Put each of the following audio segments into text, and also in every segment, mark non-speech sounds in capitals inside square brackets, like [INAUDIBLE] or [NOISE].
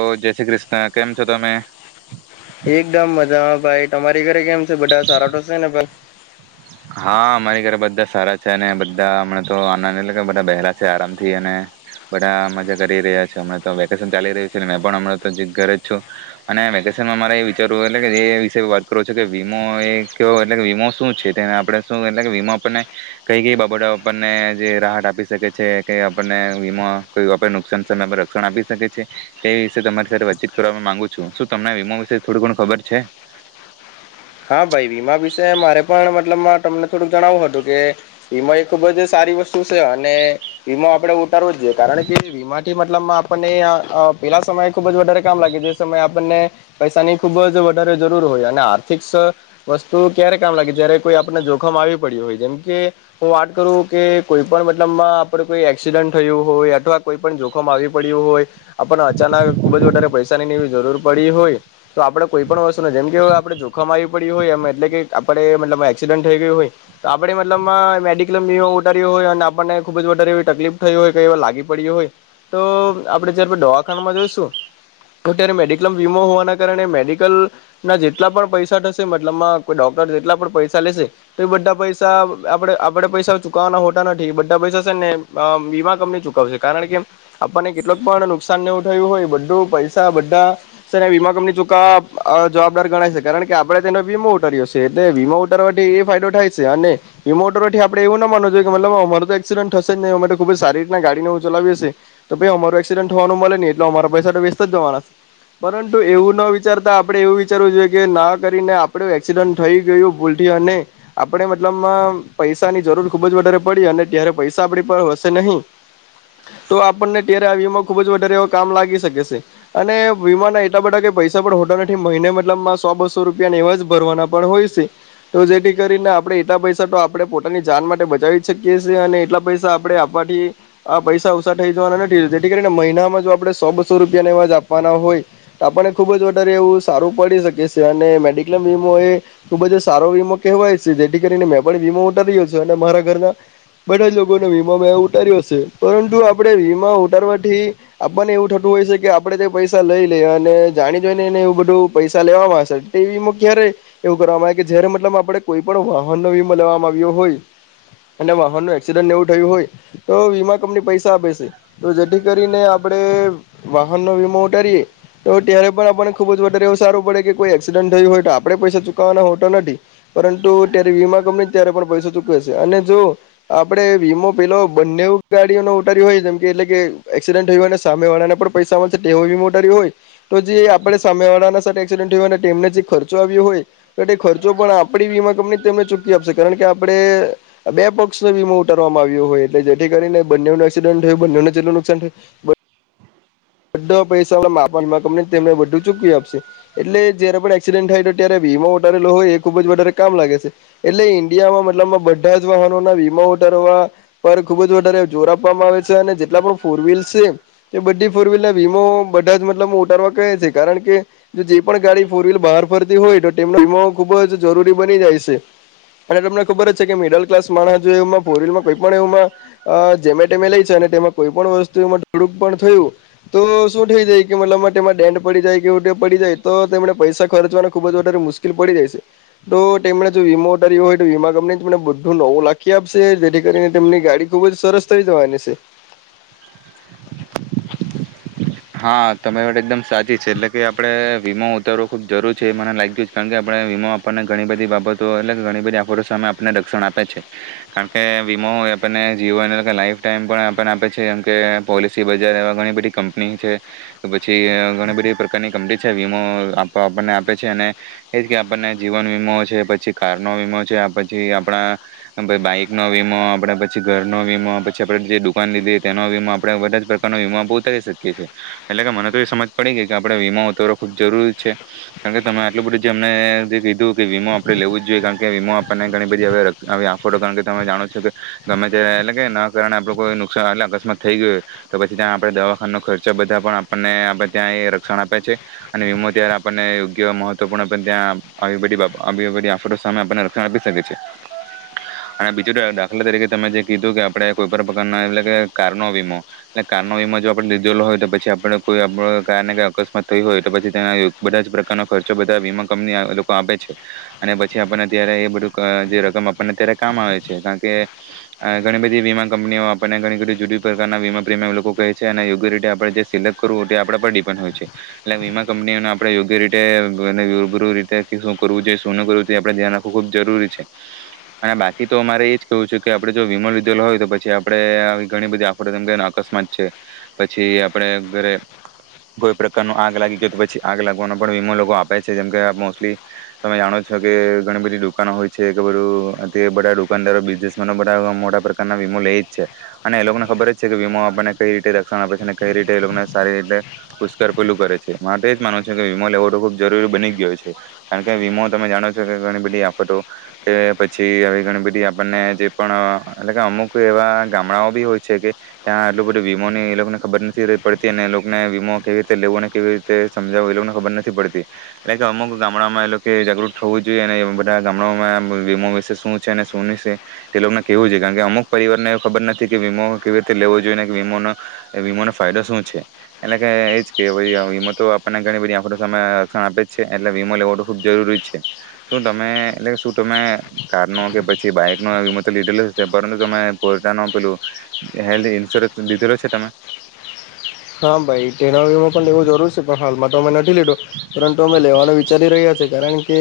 તો જય શ્રી ક્રિષ્ણ કેમ છો તમે એકદમ મજામાં ભાઈ તમારી ઘ કેમ છે બધા સારા ટો સે ને ભ હા અમારી ઘરે બધા સારા છે અને બધા હમણાં તો આનંદ એટલે કે બધા બહેલા છે આરામ થી અને બધા મજા કરી રહ્યા છે હમણાં તો વેકેશન ચાલી રહ્યું છે મેં પણ હમં તો અજ ઘરે જ છું અને વેકેશનમાં મારે એ વિચારવું એટલે કે એ વિશે વાત કરું છું કે વીમો એ કેવો એટલે કે વીમો શું છે તેને આપણે શું એટલે વીમો આપણને કઈ કઈ બાબતો આપણને જે રાહત આપી શકે છે કે આપણને વીમો કઈ આપ નુકસાન સમય પર રક્ષણ આપી શકે છે તે વિશે તમારી સાથે વાતચીત કરવા માંગુ છું શું તમને વીમો વિશે થોડું ઘણ ખબર છે હા ભાઈ વીમા વિશે મારે પણ મતલબ તમને થોડુંક જણાવું હતું કે વીમા એ ખુબ જ સારી વસ્તુ છે અને વીમાો આપણે ઉતારવો જ જોઈએ કારણ કે વીમાથી મતલબ આપણને પેલા સમય ખુબ જ વધારે કામ લાગે જે સમયે આપણને પૈસાની ખુબ જ વધારે જરૂર હોય અને વસ્તુ ક્યારે કામ લાગે જય્યારે કોઈ આપણને જોખમ આવી પડ્યું હોય જેમકે હું વાત કરું કે કોઈ પણ મતલબમાં આપડે કોઈ એક્સિડન્ટ થયું હોય અથવા કોઈ પણ જોખમ આવી પડ્યું હોય આપણને અચાનક ખુબ જ વધારે પૈસાની એવી જરૂર પડી હોય તો આપડે કોઈ પણ વસ્તુ જેમકે આપણે જો પ હોય એટલે કે આપણે મતલબ એક્સિડન્ટ થઈ ગયું હોય તો આપણે મતલબમાં મેડિક્લેમ વીમો ઉતારી્યો હોય અને આપણને ખૂબ જ વધારે એવી તકલીફ થઈ હોય કે એ લાગી પડી્યું હોય તો આપણે જયારે દવાખાનામાં જોઈશું તો ત્યારે મેડિક્લેમ વીમો હોવાના કારણે મેડિકલના જેટલા પણ પૈસા મતલબમાં કો ડોક્ટર જેટલા પણ પૈસા લેશે તો એ બધા પૈસા આપડે આપેડે પૈસા ચુકવવાના હોતા નથી બધા પૈસા છે ને વીમા કંપની ચુકવશે કારણ કે આપણને કેટલક પણ નુકસાન ને ઠયું હોય બધું પૈસા બધા છે ને વીમા કંપની ચુકવા જવાબદાર ગણાય છે કારણ કે આપણે તેને વીમો ઉતારી્યો છે એટલે વીમા ઉતારવાથી એ ફાયદો થાય છે અને વીમા ઉતારવાથી આપણે એવું ના માનું જોઈએ કે મતલબ અમાર તો એક્સિડન્ટ થશે જ નહીં અમે તો ખુબ જ સારી રીતના ગાડીનેું ચલાવી હ છશે તો ભાઈ અમાર એક્સસીડન્ટ થવાનું મળે નહી એટલે અમારા પૈસા તો વેસ્ટ જવાના છે પરંતુ એવું ના વિચારતા આપણે એવું વિચારવું જોઈએ કે ના કરીને આપડ એક્સિડન્ટ થઈ ગયું ભૂલથી અને આપણે મતલબમાં પૈસા ની જરૂર ખુબ જ વધારે પડી અને ત્યારે પૈસા આપડી પર હશે નહીં તો આપણને ત્યારે આ વીમો ખુબ જ વધારે એ કામ લાગી શકે છે અને વીમાના એટલા બધાઈ પૈસા પણ હોતા નથી મહિને મતલબમાં સો બસ ો રૂપિયા એવાજ ભરવાના પણ હોય છે તો જેથી કરીને આપણે એટલા પૈસા તો આપણે પોતાની જાન માટે બચાવીજ શકીએ છે અને એટલા પૈસા આપણે આપવાથી આ પૈસા ઓછા થઈ જવાના નથી જેથી કરીને મહિનામાં જો આપણે સો બસો રૂપિયાને એવાજ આપવાના હોય તો આપણને ખુબ જ વધારે એવું સારું પડી શકે છે ને મેડિકલેઇમ વીમો એ ખુબ જ સારો વીમો કહેવાય છે જેથી કરીને મેં પણ વીમો ઉતાર્યો છે અને મારા ઘરના બધા જ લોકોને વીમો મે ઉતાર્યો છે પરંતુ આપણે વીમા ઉતારવાથી આપણને એવું થતું હોય છે કે આપડે તે પૈસા લઈ લઈ અને જાણી જોઈને એને એવું બધું પૈસા લેવા માંશે વીમો ક્યારે એવું કરવામાં આવે કે જય્યારે મતલબ આપણે કોઈ પણ વાહનનો વીમો લેવામાં આવ્યો હોય અને વાહન ન એક્સિડન્ટ એવું થયું હોય તો વીમા કંપની પૈસા આપે છે તો જેથી કરીને આપણે વાહનનો વીમો ઉતારીએ તો ત્યારે પણ આપણને ખુબ જ વધારે એવું સારું પડે કે એકસિડન્ટ થયું હોય તો આપણેે પૈસા ચુકવાના હોતો નથી પરંતુ ત્યારે વીમા કંપની ત્યારે પણ પૈસા ચુકવે છે અને જો આપડે વીમો પેલો બંને ગાડીઓને ઉતારી્યું હોય જેમ કે એટલે કે એક્સિડન્ટ થયું હોયને સામે વાળાના પણ પૈસા મળશે તેવો વીમો ઉતાર્યો હોય તો જે આપણે સામે વાળાના સાથે એકસિડેન્ટ તેમને જે ખર્ચો આવ્યો હોય એ ખર્ચો પણ આપણી વીમા કંપની ને ચૂકી આપશે કારણ કે આપણે બે પક્ષને વીમો ઉતારવામાં આવ્યો હોય એટલે જેથી કરીને બંનેનું એક્સિડન્ટ હોય બનેને જેટલું નુકસાન થયું બધા પૈસા માપાનમાં કંપની તેમને બધું ચૂકવી આપશે એટલે જયારે પણ એક્સિડન્ટ થાય તો ત્યારે વીમા ઉતારેલો હોય એ ખુબ જ વધારે કામ લાગે છે એટલે ઇન્ડિયામાં મતલબ બધા જ વાહનોના વીમા ઉઠારવા પર ખુબ જ વધારે જોર આપવામાં આવે છે અને જેટલા પણ ફોર વ્હીલ છે એ બધી ફોર વ્હીલર વીમો બધા જ મતલબ ઉતારવા કહે છે કારણ કે જો જે પણ ગાડી ફોર વ્હીલ બહાર ફરતી હોય તો તેમનો વીમો ખુબ જ જરૂરી બની જાય છે અને તમને ખબર જ છે કે મિડલ ક્લાસ માણસ જો એ ફોર વ્લમાં કોઈ પણ એમાં જેમેમે લઈ છે અને તેમાં કોઈ પણ વસ્તુ માં થોડુંક પણ થયું તો શું થઈ જાય કે મતલબ તેમાં દેંડ પડી જાય કે પડી જાય તો તેમને પૈસા ખર્ચવાને ખુબ જ વધારે મુશકેલ પડી જાય છે તો તેમને જો વીમો ઉતાર્યો હોય તો વીમા કંપનીને બું નવ લાખી આપશે જેથી કરીને તેમની ગાડી ખુબ જ સરસ થઈ જવાની છે હા તમે વદ એકદમ સાચી છેલ્લે કે આપડે વીમો ઉતારવો ખૂબ જરૂર છે એ મને લાગ્યું જ કારણ કે આપણે વીમો આપણને ઘણી બધી બાબતો એટલે કે ઘણી બધી આફોટ સામે આપણને રક્ષણ આપે છે કારણ કે વીમો એ આપણને જીવન એટલે કે લાઈફ ટાાઈમ પણ આપણને આપે છે એમ કે પોલિસી બજાર એવા ઘણી બધી કંપની છે પછી ઘણી બધી પ્રકારની કંપની છે વીમો આપ આપણને આપે છે અને એજ કે આપણને જીવન વીમો છે પછી કાર નો વીમો છે પછી આપણા બાઈક નો વીમો આપણે પછી ઘરનોો વીમો પછી આપણેે જે દુકાન લીધી તેનો વીમો આપે બધા જ પ્રકારનોો વીમો આપ ઉતારી શકીએ એટલે કે મને તો એ સમજ પડી ગઈ કે આપણે વીમો ઉતારો ખૂબ જરૂરી છે કારણ કે તમે આટલું બધું જે અમને જે કીધું કે વીમો આપણે લેવું જ જોઈએ કારણ કે વીમો આપણને ઘણી બધી હવે આોડો કારણ કે તમે જાણો છો કે ગમે ત એટલે કે ના કારણે આપણું કોઈ નુકસાન એટલે અકસ્માત થઈ ગય હોય તો પછી ત્યાં આપણે દવા ખર્ચા બધા પણ આપણને આપ ત્યાં રક્ષણ આપે છે અને વીમો ત્યારે આપણને યોગ્ય મહત્વપૂર્ણ ત્યા આફતો સામે આપણને રક્ષણ આપી શકે છે અને બીજું દાખલા તરીકે તમે જે કીધું કે આપણે કોઈ પણ પ્રકારનો એટલે કે કારનો વીમો એ કારનો વીમો જો હોય તો પછી આપ કોઈ આપ ક ને ક અકસ્માત થઈ હોય તો પછી બધા જ પ્રકારનો ખર્ચો બધા વીમા કંપની લોકો આપે છે અને પછી આપણને અત્યારે એ બધું જે રકમ આપણને અ્યારે કામ આવે છે કારણ કે ઘણી બધી વીમા કંપનીઓ આપણને ઘણી બધી જુદી પ્રકારના વીમા પ્રીમીયમ લોકો કહે છે અને યોગ્ય રીતે આપણેે જે સિલેક્ટ કરવું તે આપડા પર ડિપેન્ડ હોય છે એટલે વીમા કંપનીઓને આપડણે યોગ્ય રીતેરું રીતે શું કરવું જોઈએ શું કરવું જો આપડે ધ્યાન રાખવું ખુબ જરૂરી છે અને બાકી તો અમારે એજ કેવું છે કે આપડે જો વીમો લીધેલો હોય તો પછી આપડે આવી ઘણી બધી આફડ કે અકસ્માત છે પછી આપડ અરે કોઈ પ્રકાર ન આગ લાગી ગય તો પછી આગ લાગવાનો પણ વીમો લોકો આપે છે જેમ કે મોસ્ટલી તમે જાણો છો કે ઘણી બધી દુકાનો હોય છે કે બધું બધા દુકાનદારો બિઝનેસમે બધા મોટા પ્રકારના વીમો લઈ જ છે અને એ લોકોને ખબર જ છે કે વીમો આપને કઈ રીતેણ કઈ રીતે એ લોકોને સારી રીતે પુષ્કર પેલું કરે છે માટે જ માનવ છે કે વીમો લેવો તો ખુબ જરૂરી બની ગયો છે કારણ કે વીમો તમે જાણો છો કે ઘણી બધી આફતો કે પછી આવી ઘણી બધી આપણને જે પણ એટલે કે અમુક એવા ગામડાઓ બી હોય છે કે ત્યાં એ બધ વીમો ને એ લોકોને ખબર નથી પડતી અને એ લોકોને વીમો કેવી રીતે લેવો ને કેવી રીતે સમજાવો એ લોકોને ખબર નથી પડતી એટલે કે અમુક ગામડામાં એ લોકો જાગૃત થવું જોઈએ અને એ બધા ગામડામાં વીમો વિશે શું છે અને શુંશે એ લોકોને કેવું જોઈએ કારણ કે અમુક પરિવારને એ ખબર નથી કે વીમો કેવી રીતે લેવો જોઈએ ો વીમોનોો ફાયદો શું છે એટલે કે એજ કે વીમો તો આપણને ઘણી બધી આખો સમ રક્ષણ આપે જ છે એટલે વીમો લેવ ખુબ જરૂરી છે શું તમે એટલે શું તમે કાર નો કે પછી બાઈક નો વીમો તો લીધેલો પરંતુ તમે પોરટા ન પેલું હેલ્થ ઇન્સ્યોરન્સ દીધ રહ્યો છે તમાં હા ભાઈ તેનામાં પણ એવું જરૂર છે પણ હાલમાં તો મને લીધો પરંતુ અમે લેવાનો વિચારી રહ્યા છીએ કારણ કે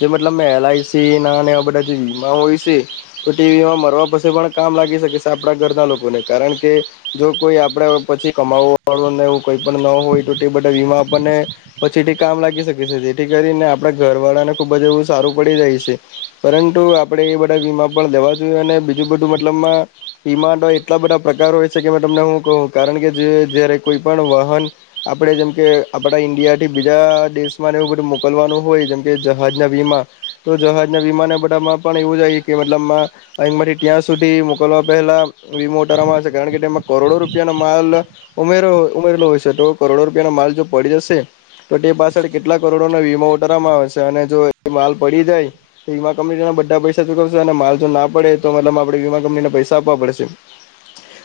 જે મતલબ એલઆઈસી ના એવા બધા જે વીમા હોય છે તો તે વીમા મરવા પછી પણ કામ લાગી શકે છે આપણા ઘરના લોકોને કારણ કે જો કોઈ આપડા પછી કમાવો એવ કોઈ પણ ન હોય તો બધા વીમા આપણને પછીથી કામ લાગી શકે છે જેથી કરીને આપડા ઘર વાળાને ખુબ જ એવું સારું પડી જાય છે પરંતુ આપડે એ બધા વીમા પણ લેવા જોઈએ અને બીજું બધું મતલબમાં વીમા એટલા બધા પ્રકાર હોય છે કે તમને હું કહું કારણ કે જે જયારે કોઈ પણ વાહન આપણેે જેમકે આપડા ઈન્ડિયાથી બીજા દેશમાંને એવું બધું મોકલવાનું હોય જેમકે જહાજના વીમા તો જહાજના વીમાના બધામાં પણ એવું જાય કે મતલબ અહીંમાંથી ત્યાં સુધી મોકલવા પહેલા વીમા ઉતારવામાં આવે છે કારણ કે તેમાં કરોડો રૂપિયાનો માલ ઉમે હોય તો કરોડો રૂપિયાનો માલ જો પડી જશે તો તે પાછળ કેટલા કરોડોના વીમા ઉતારવામાં આવેશે અને જો એ માલ પડી જાય તો વીમા કંપની બધા પૈસા ચૂકવશે અને માલ જો ના પડે તો મતલબ આપણે વીમા કંપનીને પૈસા આપવા પડશે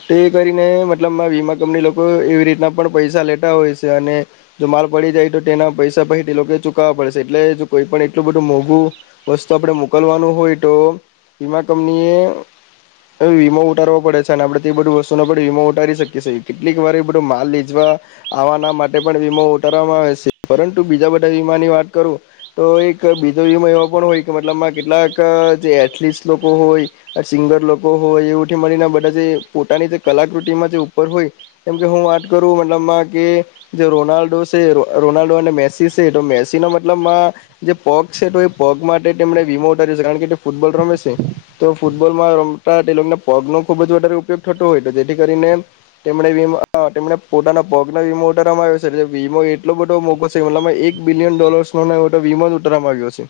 તો કરીને મતલબ વીમા કંપની એવી રીતના પણ પૈસા લેતા હોય છે અને જો માલ પડી જાય તો તેના પૈસા પછી તે લોકો ચુકવવા પડે છે એટલે જો કોઈ પણ એટલું બધું મોઘું વસ્તુ આપણે મોકલવાનું હોય તો વીમા કંપની એ વીમો ઉતારવો પડે છે અને આપડે તે બધી વસ્તુનો પણ વીમાો ઉતારી શકીી કેટલીક વાર બધો માલ લીજવા આવવાના માટે પણ વીમો ઉતારવામાં આવેશે પરંતુ બીજા બધા વીમાની વાત કરું તો એક બીજો વીમો એવા પણ હોય કે મતલબમાં કેટલાક જે એથલીટ લોકો હોય સિંગર લોકો હોય એવી મળીને બધા જે પોતાની જે કલાકૃતિમાં જે ઉપર હોય કેમ કે હું વાત કરું મતલબમાં કે જે રોનાલ્ડો છે રોનાલ્ડો અને મેસી છે તો મેસી ન મતલબમાં જે પગ છે તો એ પગ માટે તેમણે વીમો ઉતારી છે કારણ કે તે ફૂટબોલ રમે છે તો ફૂટબોલમાં રમતા તે લોકોને પગ નો ખુબ જ વધારે ઉપયોગ થતો હોય તો જેથી કરીને ને પોતાના પગ વીમો ઉતારવામાં આવ્યો છે વીમો એટલો બધો મોકો છે મતલબ એક બિલિયન ડોલસ વીમો ઉતારવામાં આવ્યો છે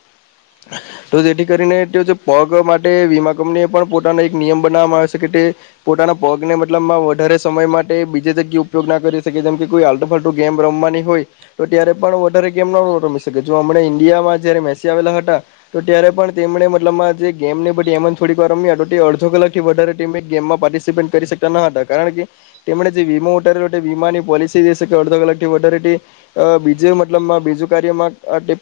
તો જેથી કરીને તે પગ માટે વીમા કંપની પણ પોતાનો એક નિયમ બનાવવામાં આવ્યો છે કે તે પોતાના પગને મતલબમાં વધારે સમય માટે બીજી જગ્યા ઉપયોગ ના કરી શકે જેમ કે કોઈ આલટુ ફલટુ ગેમ રમવાની હોય તો ત્યારે પણ વધારે ગેમ ન રમી શકે જો હમણા ઈન્ડિયામાં જારે મેસી આવેલા હતા તો ત્યારે પણ તેમણે મતલબ આ જે ગેમની બધી એમન થોડીક વાર રમ્યા તો તે અડધો કલાક થી વધારે ટીમે ગેમમાં પાર્ટિસિપેટ કરી શકતા ન હતા કારણ કે તેમ જેીો ઉ વીમાની પોલિસી અડધો કલાક થી વધારે બીજ મતલબમાં બીજું કાર્યમાં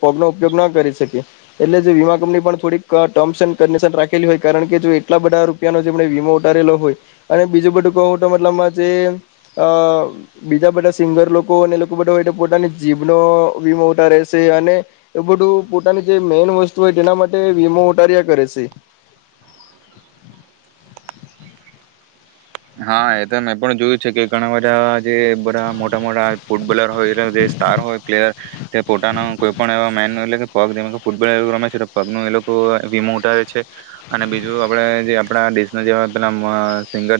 પોપ ન ઉપયોગ ના કરી શકે એટલે વીમા કંપની પણ થોડી ટર્મ્ કશન રાખેલી હોય કારણ કે જો એટલા બધા રૂપિયા જેમ વીમો ઉતારેલો હોય અને બીજું બધું કહ ટમાં જે બીજા બધા સિંગર લોકો અને લોકો બધા હોય પોતાની જીભનો વીમો ઉતારે છે અને એ બધું પોતાની જે મેન વસ્તુ હોય તેના માટે વીમો ઉતાર્યા કરે છે હા એ તો મેં પણ જોયું છે કે ઘણા બધા જે બધા મોટા મોટા ફૂટબોલર હોય એટ જે સ્ટાર હોય પ્લેયર તે પોતાના કોઈ પણ એવા મેન એટલે કે પગ જે ફૂટબોલ એ રમે છે પગનુંું એ લોકો વિીમો ઉઠાવે છે અને બીજું આપડ જે આપણા દેશના જેવા પેલા સિંગર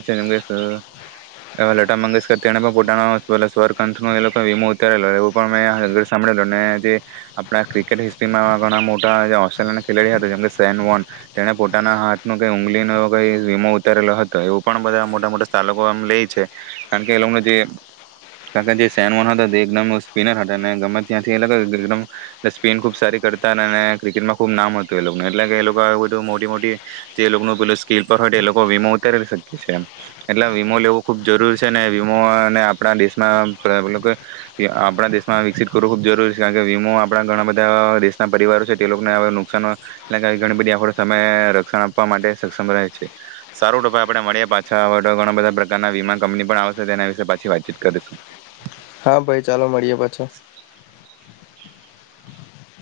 લતા મંગેશકર તેણે પણ પોતાનો સ્વર કંથનો વીમો ઉતારેલો એવ પણ મેં સાભળેલ જે આપણા ક્રિકેટ હિસ્ટ્રીમાં ઘણા મોટા ઓસ્ટ્રેલિયા ના ખેલાડી હતા જેમકે સેન વોન તેણે પોતાના હાથ ન કઈ ઉઊગલીનો કઈ વીમો ઉતારેલો હતો એવ પણ બધા મોટા મોટા આ સ્ટાર લોકો એમ લેય કારણ કે એ લોકો જે કારણ કે જે સેન વન હતો તે એકદમ સ્પિનર હતા અને ગમે ત્યાંથી એમ સ્પિન ખુબ સારી કરતા હતા ક્રિકેટમાં ખુબ નામ હતું એ લોકોને એટલે કે એ લોકો બધું મોટી મોટી જે એ લોકનુ પેલુ સ્કીલ પર હોય તો એ લોકો વીમો ઉતારી એટલે વીમો લેવો ખુબ જરૂરી છે અને વીમોને આપણા દેશમાં આપણા દેશમાં વિકસિત કરવું ખૂબ જરૂરી છે કારણ કે વીમો આપણા ઘણા બધા દેશના પરિવારો છે તે લોકોને નુકસાન ઘણી બધી આખ સમય રક્ષણ આપવા માટે સક્ષમ રહે છે સારો ટપ આપણે મળ્યા પાછા અવે તો ઘણા બધા પ્રકારના વીમા કંપની પણ આવશે તેના વિશે પાછી વાતચીત કરીશું. હા ભાઈ ચાલો મળીએ પાછો [INAUDIBLE]